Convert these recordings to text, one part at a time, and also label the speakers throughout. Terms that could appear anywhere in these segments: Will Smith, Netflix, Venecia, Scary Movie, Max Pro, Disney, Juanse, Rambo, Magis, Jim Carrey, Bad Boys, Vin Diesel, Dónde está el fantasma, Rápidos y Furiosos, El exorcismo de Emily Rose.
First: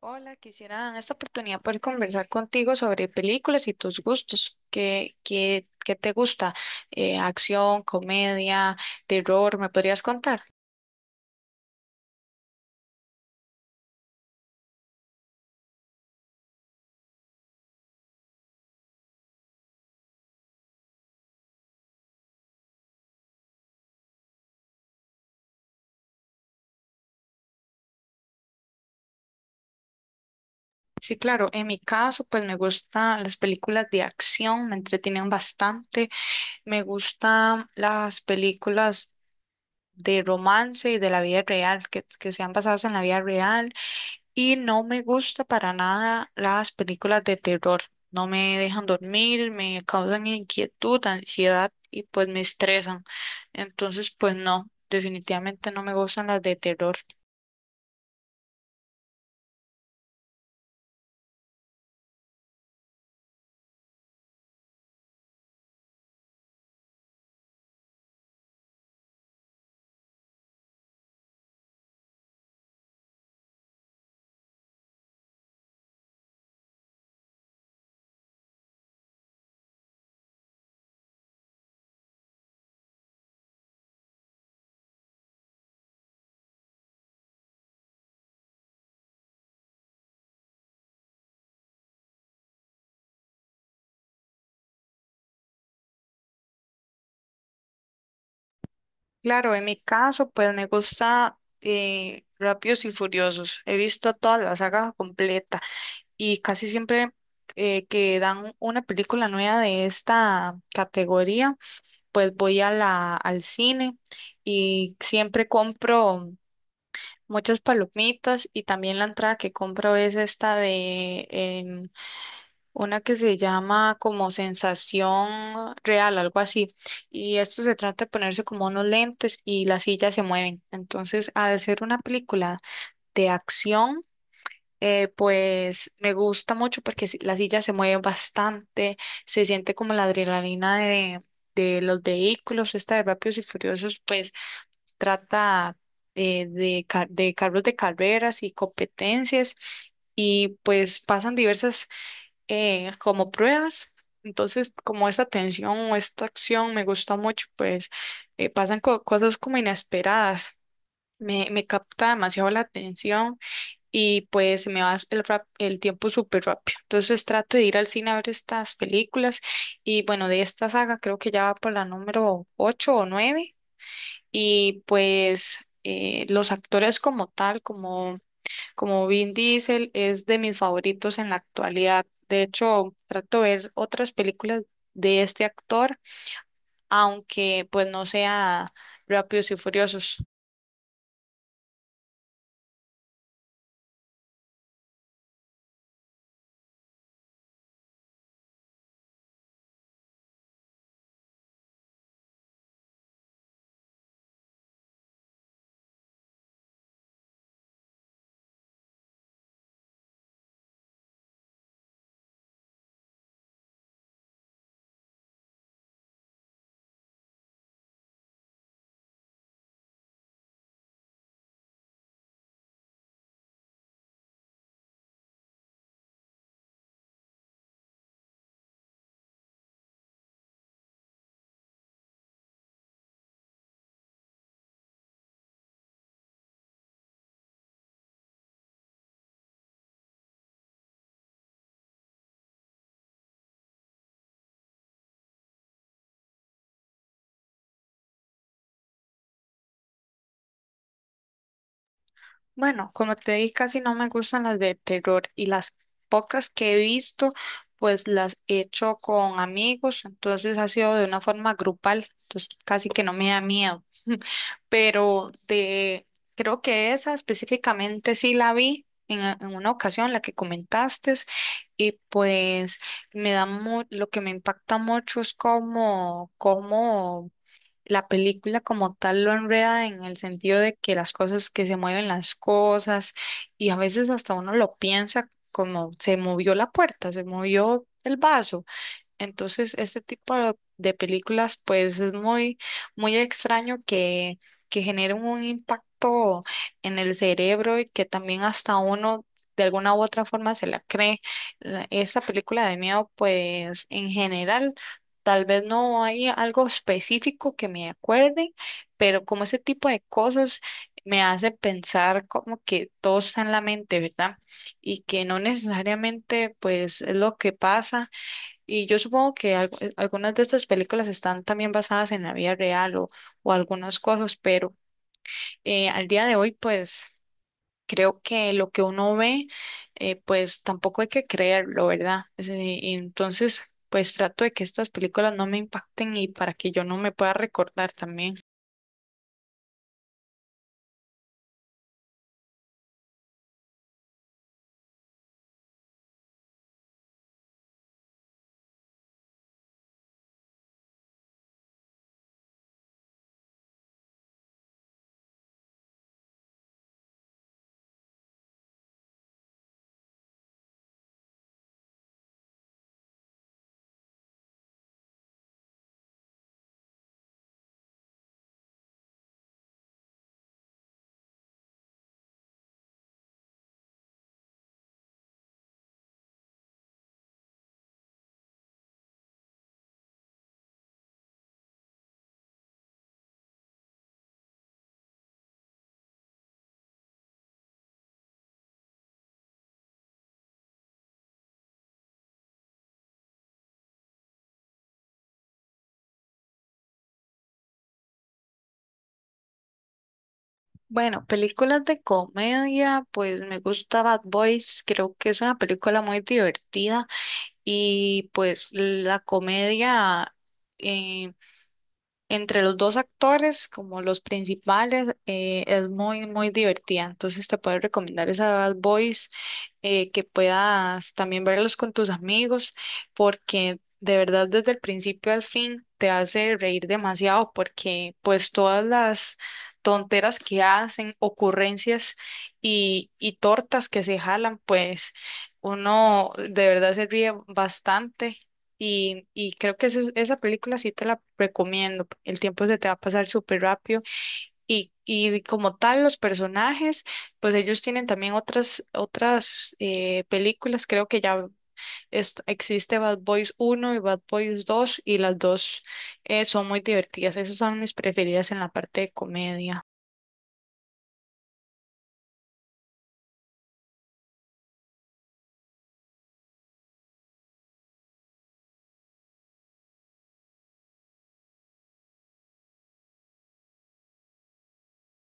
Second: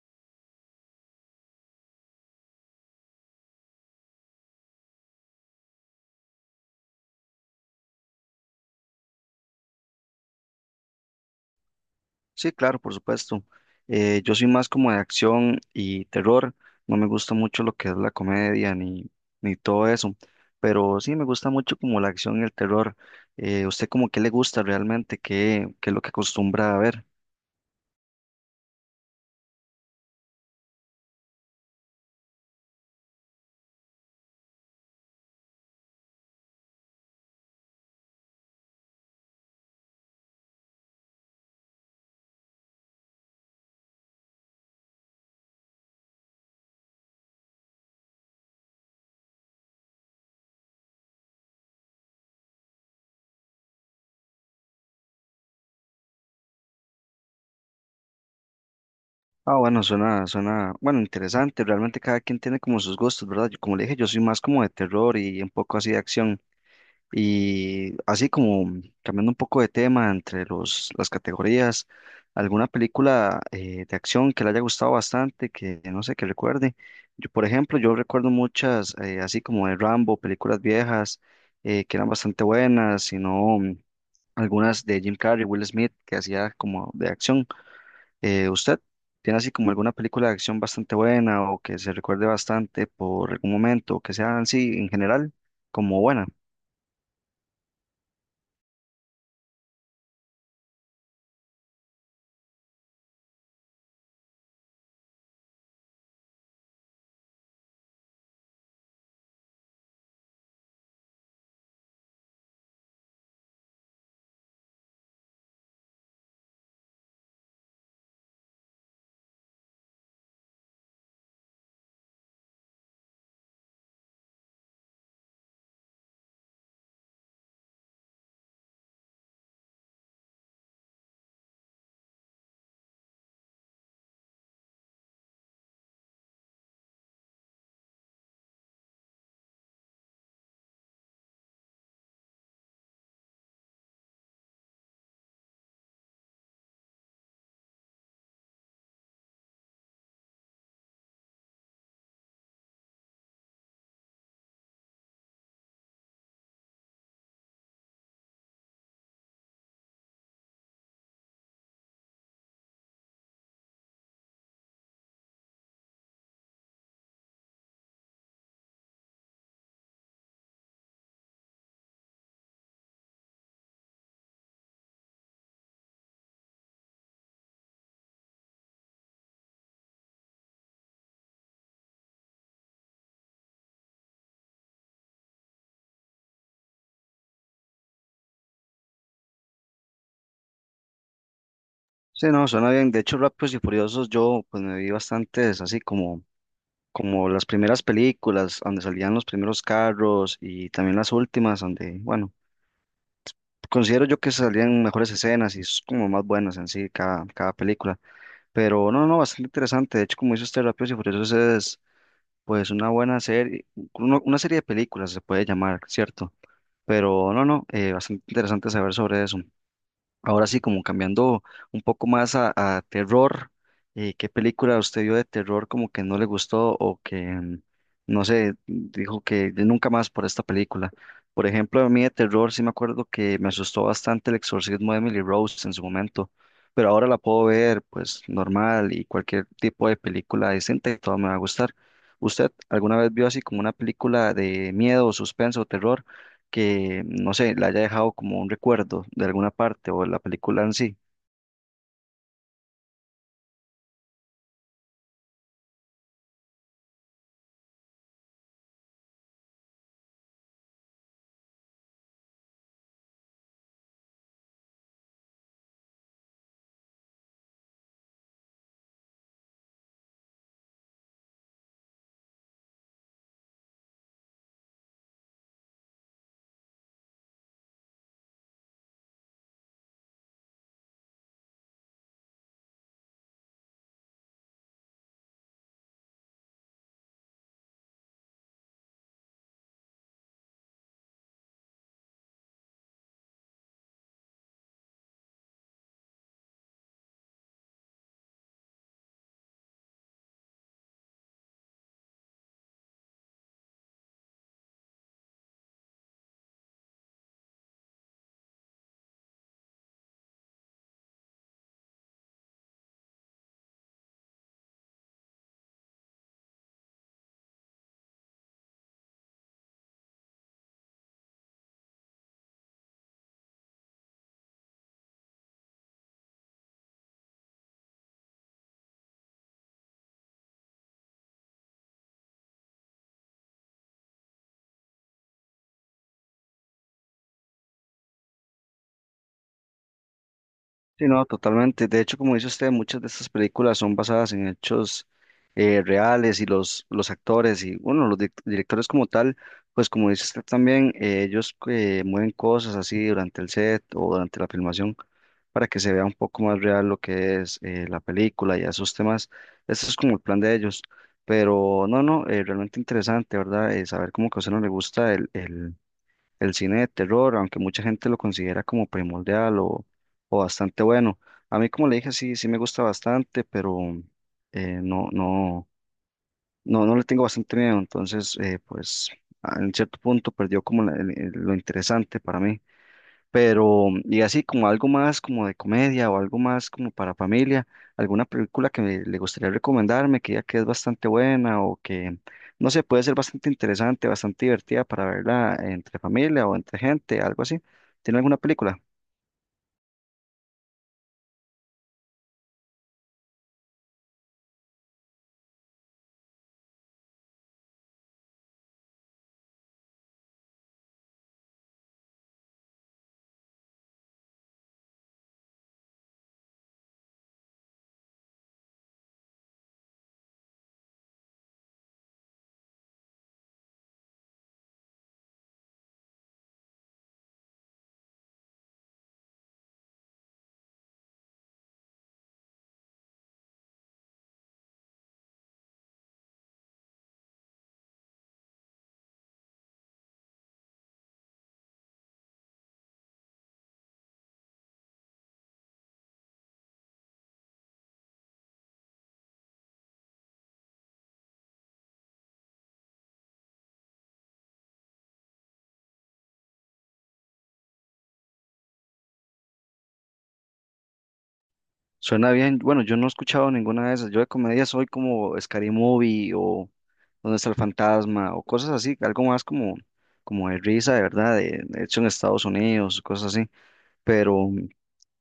Speaker 1: Hola, quisiera en esta oportunidad poder conversar contigo sobre películas y tus gustos. ¿Qué te gusta? Acción, comedia, terror, ¿me podrías contar?
Speaker 2: Sí, claro, por supuesto. Yo soy más como de acción y terror. No me gusta mucho lo que es la comedia ni todo eso. Pero sí me gusta mucho como la acción y el terror. ¿Usted como qué le gusta realmente? ¿Qué es lo que acostumbra a ver?
Speaker 1: Sí, claro, en mi caso, pues me gustan las películas de acción, me entretienen bastante. Me gustan las películas de romance y de la vida real, que sean basadas en la vida real. Y no me gusta para nada las películas de terror. No me dejan dormir, me causan inquietud, ansiedad y pues me estresan. Entonces, pues no, definitivamente no me gustan las de terror.
Speaker 2: Ah, bueno, interesante. Realmente cada quien tiene como sus gustos, ¿verdad? Yo, como le dije, yo soy más como de terror y un poco así de acción. Y así como cambiando un poco de tema entre las categorías, alguna película de acción que le haya gustado bastante, que no sé, que recuerde. Yo, por ejemplo, yo recuerdo muchas, así como de Rambo, películas viejas que eran bastante buenas, sino algunas de Jim Carrey, Will Smith, que hacía como de acción. ¿Usted tiene así como alguna película de acción bastante buena o que se recuerde bastante por algún momento, que sean así en general como buenas?
Speaker 1: Claro, en mi caso, pues me gusta Rápidos y Furiosos. He visto toda la saga completa y casi siempre que dan una película nueva de esta categoría, pues voy a al cine y siempre compro muchas palomitas, y también la entrada que compro es esta de una que se llama como sensación real, algo así. Y esto se trata de ponerse como unos lentes y las sillas se mueven. Entonces, al ser una película de acción, pues me gusta mucho porque las sillas se mueven bastante, se siente como la adrenalina de los vehículos. Esta de Rápidos y Furiosos, pues trata de carros de carreras y competencias, y pues pasan diversas como pruebas. Entonces, como esta tensión o esta acción me gusta mucho, pues pasan cosas como inesperadas. Me capta demasiado la atención, y pues se me va el tiempo súper rápido. Entonces trato de ir al cine a ver estas películas, y bueno, de esta saga creo que ya va por la número 8 o nueve. Y pues los actores como tal, como Vin Diesel, es de mis favoritos en la actualidad. De hecho, trato de ver otras películas de este actor, aunque pues no sea Rápidos y Furiosos.
Speaker 2: Sí, no, suena bien. De hecho, Rápidos y Furiosos, yo pues me vi bastantes, así como, como las primeras películas, donde salían los primeros carros y también las últimas, donde, bueno, considero yo que salían mejores escenas y es como más buenas en sí cada película. Pero no, no, bastante interesante. De hecho, como dice usted, Rápidos y Furiosos es pues una buena serie, una serie de películas se puede llamar, ¿cierto? Pero no, no, bastante interesante saber sobre eso. Ahora sí, como cambiando un poco más a terror, ¿qué película usted vio de terror como que no le gustó o que, no sé, dijo que de nunca más por esta película? Por ejemplo, a mí de terror sí me acuerdo que me asustó bastante El exorcismo de Emily Rose en su momento, pero ahora la puedo ver pues normal y cualquier tipo de película decente, todo me va a gustar. ¿Usted alguna vez vio así como una película de miedo, suspenso o terror, que, no sé, le haya dejado como un recuerdo de alguna parte o de la película en sí?
Speaker 1: Bueno, como te dije, casi no me gustan las de terror, y las pocas que he visto, pues las he hecho con amigos, entonces ha sido de una forma grupal, entonces casi que no me da miedo. Pero de, creo que esa específicamente sí la vi en una ocasión, la que comentaste, y pues lo que me impacta mucho es cómo la película como tal lo enreda, en el sentido de que las cosas, que se mueven las cosas, y a veces hasta uno lo piensa: como se movió la puerta, se movió el vaso. Entonces, este tipo de películas, pues es muy, muy extraño que generen un impacto en el cerebro, y que también hasta uno de alguna u otra forma se la cree. Esta película de miedo, pues en general, tal vez no hay algo específico que me acuerde, pero como ese tipo de cosas me hace pensar como que todo está en la mente, ¿verdad? Y que no necesariamente, pues, es lo que pasa. Y yo supongo que algunas de estas películas están también basadas en la vida real o algunas cosas, pero al día de hoy, pues creo que lo que uno ve, pues tampoco hay que creerlo, ¿verdad? Y entonces, pues trato de que estas películas no me impacten, y para que yo no me pueda recordar también.
Speaker 2: Sí, no, totalmente. De hecho, como dice usted, muchas de estas películas son basadas en hechos reales y los actores y, bueno, los directores como tal, pues como dice usted también, ellos mueven cosas así durante el set o durante la filmación para que se vea un poco más real lo que es la película y esos temas. Ese es como el plan de ellos. Pero no, no, realmente interesante, ¿verdad? Saber cómo que a usted no le gusta el cine de terror, aunque mucha gente lo considera como primordial o bastante bueno. A mí, como le dije, sí, sí me gusta bastante, pero eh, no, no, no le tengo bastante miedo. Entonces, pues, en cierto punto perdió como lo interesante para mí. Pero, y así como algo más como de comedia o algo más como para familia, alguna película le gustaría recomendarme, que ya que es bastante buena o que, no sé, puede ser bastante interesante, bastante divertida para verla entre familia o entre gente, algo así. ¿Tiene alguna película?
Speaker 1: Bueno, películas de comedia, pues me gusta Bad Boys, creo que es una película muy divertida. Y pues la comedia eh, entre los dos actores, como los principales, es muy, muy divertida. Entonces te puedo recomendar esa, Bad Boys, que puedas también verlos con tus amigos, porque de verdad desde el principio al fin te hace reír demasiado, porque pues todas las tonteras que hacen, ocurrencias y tortas que se jalan, pues uno de verdad se ríe bastante. Y creo que esa película sí te la recomiendo. El tiempo se te va a pasar súper rápido. Y como tal, los personajes, pues ellos tienen también otras películas. Creo que ya existe Bad Boys uno y Bad Boys dos, y las dos son muy divertidas. Esas son mis preferidas en la parte de comedia.
Speaker 2: Suena bien. Bueno, yo no he escuchado ninguna de esas. Yo de comedia soy como Scary Movie o Dónde está el fantasma o cosas así, algo más como, como de risa, de verdad, de hecho en Estados Unidos, cosas así. Pero.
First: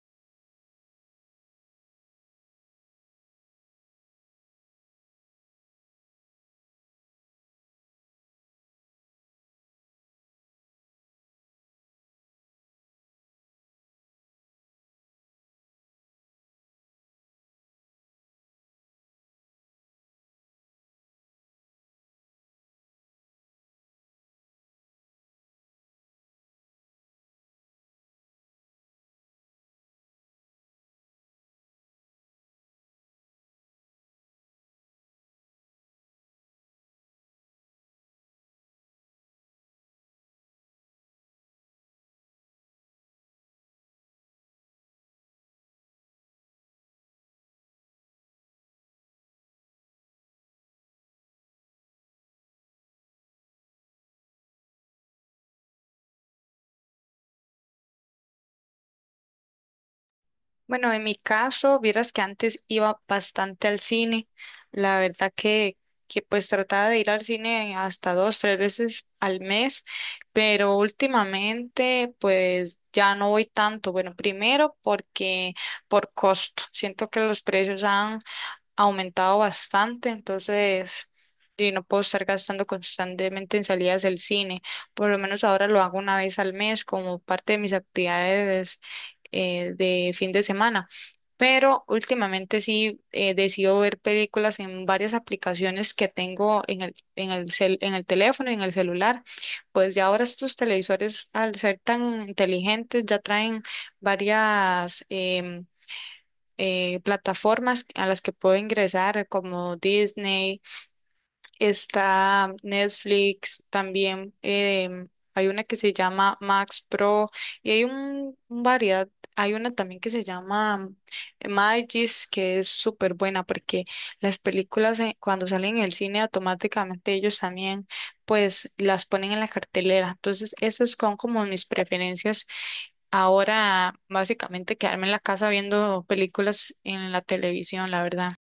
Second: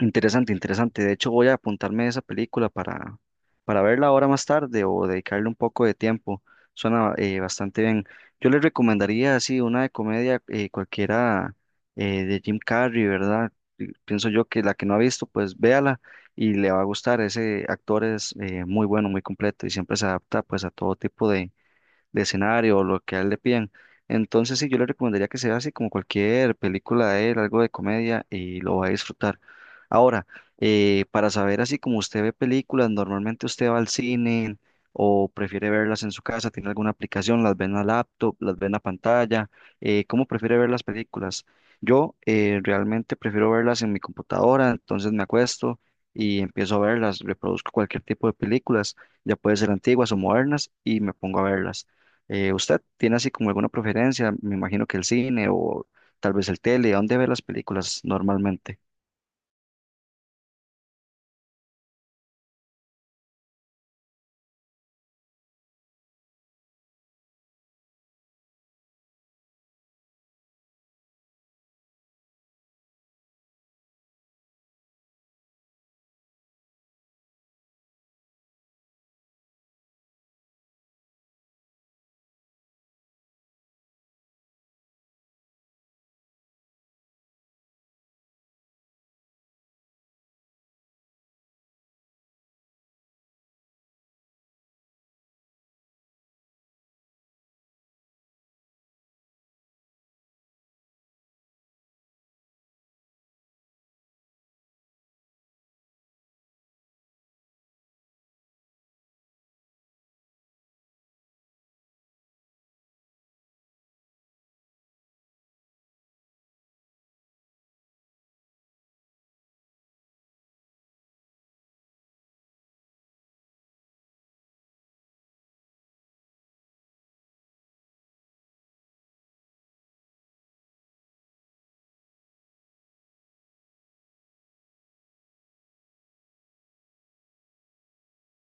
Speaker 2: Interesante, interesante. De hecho, voy a apuntarme esa película para verla ahora más tarde o dedicarle un poco de tiempo. Suena bastante bien. Yo les recomendaría así una de comedia cualquiera de Jim Carrey, ¿verdad? Y pienso yo que la que no ha visto, pues véala y le va a gustar. Ese actor es muy bueno, muy completo y siempre se adapta pues a todo tipo de escenario o lo que a él le piden. Entonces, sí, yo le recomendaría que sea así como cualquier película de él, algo de comedia y lo va a disfrutar. Ahora, para saber así como usted ve películas, normalmente usted va al cine o prefiere verlas en su casa, tiene alguna aplicación, las ve en la laptop, las ve en la pantalla, ¿cómo prefiere ver las películas? Yo realmente prefiero verlas en mi computadora, entonces me acuesto y empiezo a verlas, reproduzco cualquier tipo de películas, ya puede ser antiguas o modernas y me pongo a verlas. ¿Usted tiene así como alguna preferencia? Me imagino que el cine o tal vez el tele, ¿a ¿dónde ve las películas normalmente?
Speaker 1: Bueno, en mi caso, vieras que antes iba bastante al cine. La verdad que pues trataba de ir al cine hasta dos, tres veces al mes, pero últimamente pues ya no voy tanto. Bueno, primero porque por costo. Siento que los precios han aumentado bastante, entonces, y no puedo estar gastando constantemente en salidas del cine. Por lo menos ahora lo hago una vez al mes como parte de mis actividades de fin de semana. Pero últimamente sí decido ver películas en varias aplicaciones que tengo en el teléfono y en el celular. Pues ya ahora estos televisores, al ser tan inteligentes, ya traen varias plataformas a las que puedo ingresar, como Disney, está Netflix, también hay una que se llama Max Pro, y hay un variedad, hay una también que se llama Magis, que es súper buena porque las películas cuando salen en el cine automáticamente ellos también pues las ponen en la cartelera. Entonces, esas son como mis preferencias. Ahora, básicamente, quedarme en la casa viendo películas en la televisión, la verdad.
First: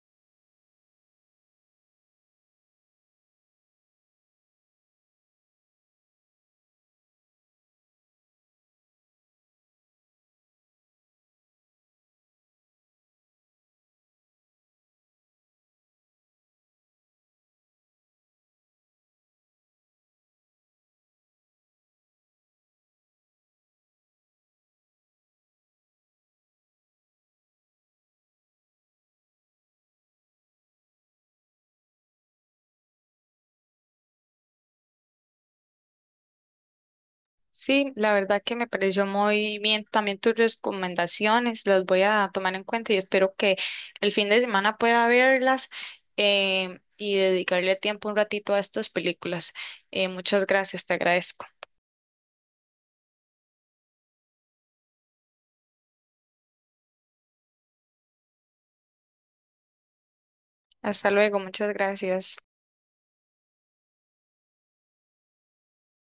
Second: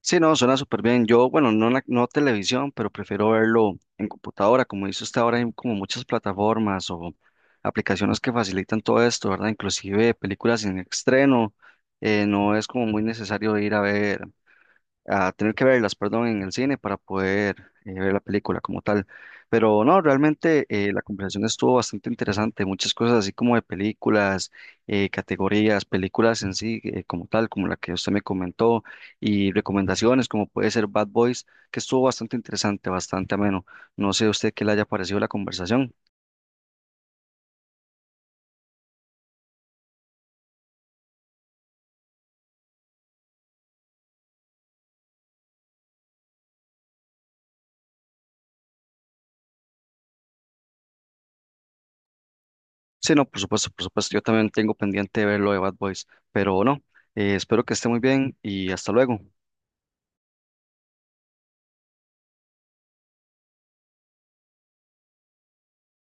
Speaker 2: Sí, no, suena súper bien. Yo, bueno, no, no televisión, pero prefiero verlo en computadora. Como dice usted, ahora hay como muchas plataformas o aplicaciones que facilitan todo esto, ¿verdad? Inclusive películas en estreno. No es como muy necesario ir a ver a tener que verlas, perdón, en el cine para poder ver la película como tal. Pero no, realmente la conversación estuvo bastante interesante, muchas cosas así como de películas, categorías, películas en sí como tal, como la que usted me comentó, y recomendaciones como puede ser Bad Boys, que estuvo bastante interesante, bastante ameno. No sé a usted qué le haya parecido la conversación.
Speaker 1: Sí, la verdad que me pareció muy bien también tus recomendaciones, las voy a tomar en cuenta, y espero que el fin de semana pueda verlas y dedicarle tiempo un ratito a estas películas. Muchas gracias, te agradezco.
Speaker 2: Sí, no, por supuesto, yo también tengo pendiente de ver lo de Bad Boys, pero no, espero que esté muy bien y hasta luego.
Speaker 1: Hasta luego, muchas gracias.